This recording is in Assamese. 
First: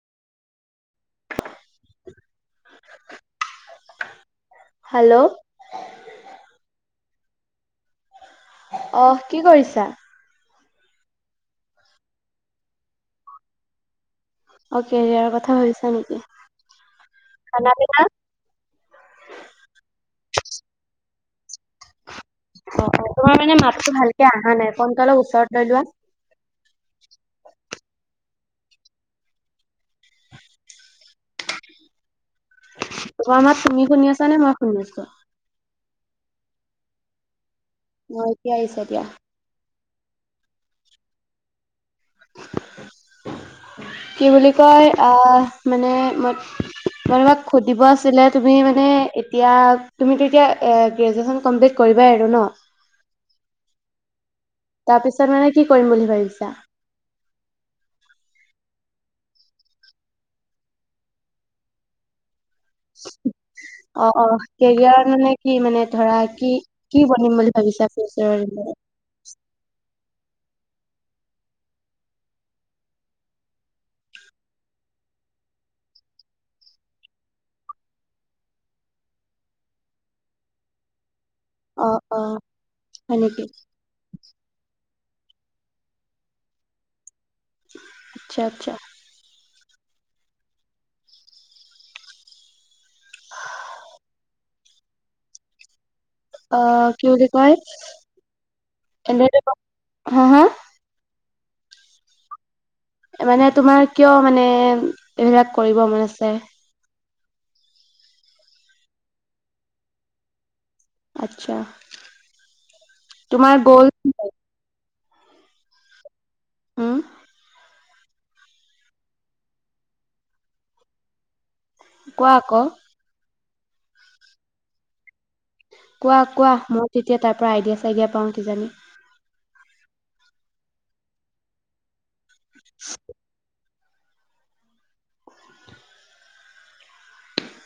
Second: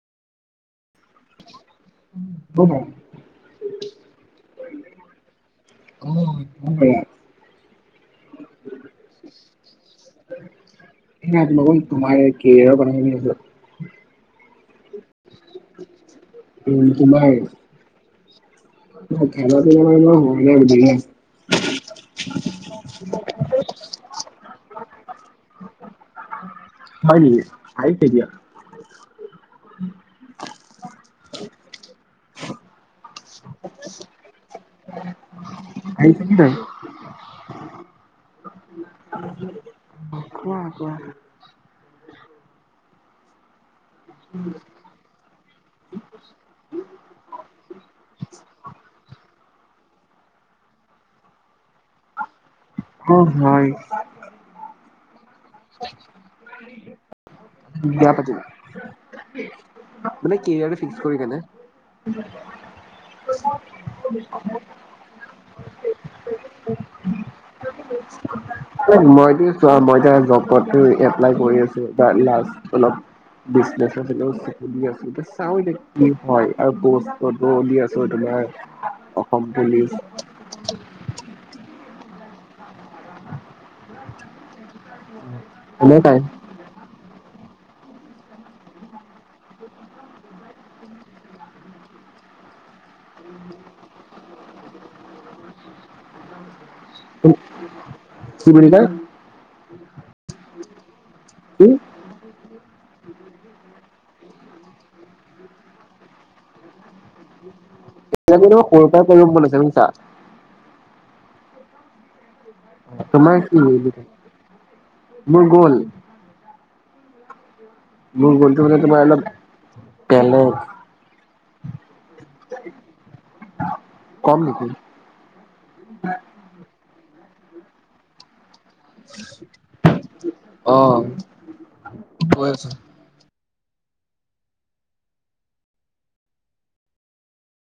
[unintelligible] হেল্ল'। [unintelligible] অ' কি কৰিছা? [unintelligible] তোমাৰ কেৰিয়াৰৰ কথা ভাবি আছিলোঁ। অ' কেৰিয়াৰৰ কথা ভাবিছা নেকি? খানা পিনা? [unintelligible] অ' তোমাৰ মানে মাতটো ভালকে অহা নাই। ফোনতো অলপ ওচৰত লৈ লোৱা। হয় নেকি? আহিছে এতিয়া? তোমাৰ মাত তুমি শুনি আছা নে মই শুনি আছো? আহিছে কি নাই [unintelligible] অ' এতিয়া আহিছে দিয়া। অ' কোৱা। কি বুলি কয় আহ মানে মই মই তোমাক সুধিব আছিলে তুমি মানে এতিয়া তুমি টো এতিয়া গ্ৰেজুৱেচন কমপ্লিট কৰিবাই আৰু ন? অ' হয়। তাৰ পিছত মানে কি কৰিম বুলি ভাবিছা? বিয়া পাতিম। মানে কেৰিয়াৰটো ফিক্স কৰি কেনে। অ', অ' কেৰিয়াৰ মানে কি মানে ধৰা কি কি বনিম বুলি ভাবিছা ফিউচাৰলে মইতো চোৱা মই এ জবতটো এপ্লাই কৰি আছো। লাষ্ট অলপ বিজনেছৰ ফালও চকু দি আছো। এতিয়া চাও এতিয়া কি হয় আৰু [unintelligible] আছো তোমাৰ অসম পুলিচ। অ', অ' হয় নেকি? [unintelligible] হ'ব পাৰে। আচ্ছা আচ্ছা। অ' কি বুলি কয় কি বুলি কয় [unintelligible] হা হা? কি? মানে তোমাৰ কিয় মানে এইবিলাক কৰিব মন আছে? এতিয়া সৰুৰ পৰা কৰিম বুলি [unintelligible] আচ্ছা। তোমাৰ কি [unintelligible] মোৰ গ'ল। উম। মোৰ গলটো মানে তোমাৰ অলপ বেলেগ। কোৱা আকৌ। কম নেকি? কোৱা-কোৱা? মই তেতিয়া তাৰ পৰা আইডিয়া চাইডিয়া পাওঁ কিজানি। অঁ', কৈ আছো। [unintelligible]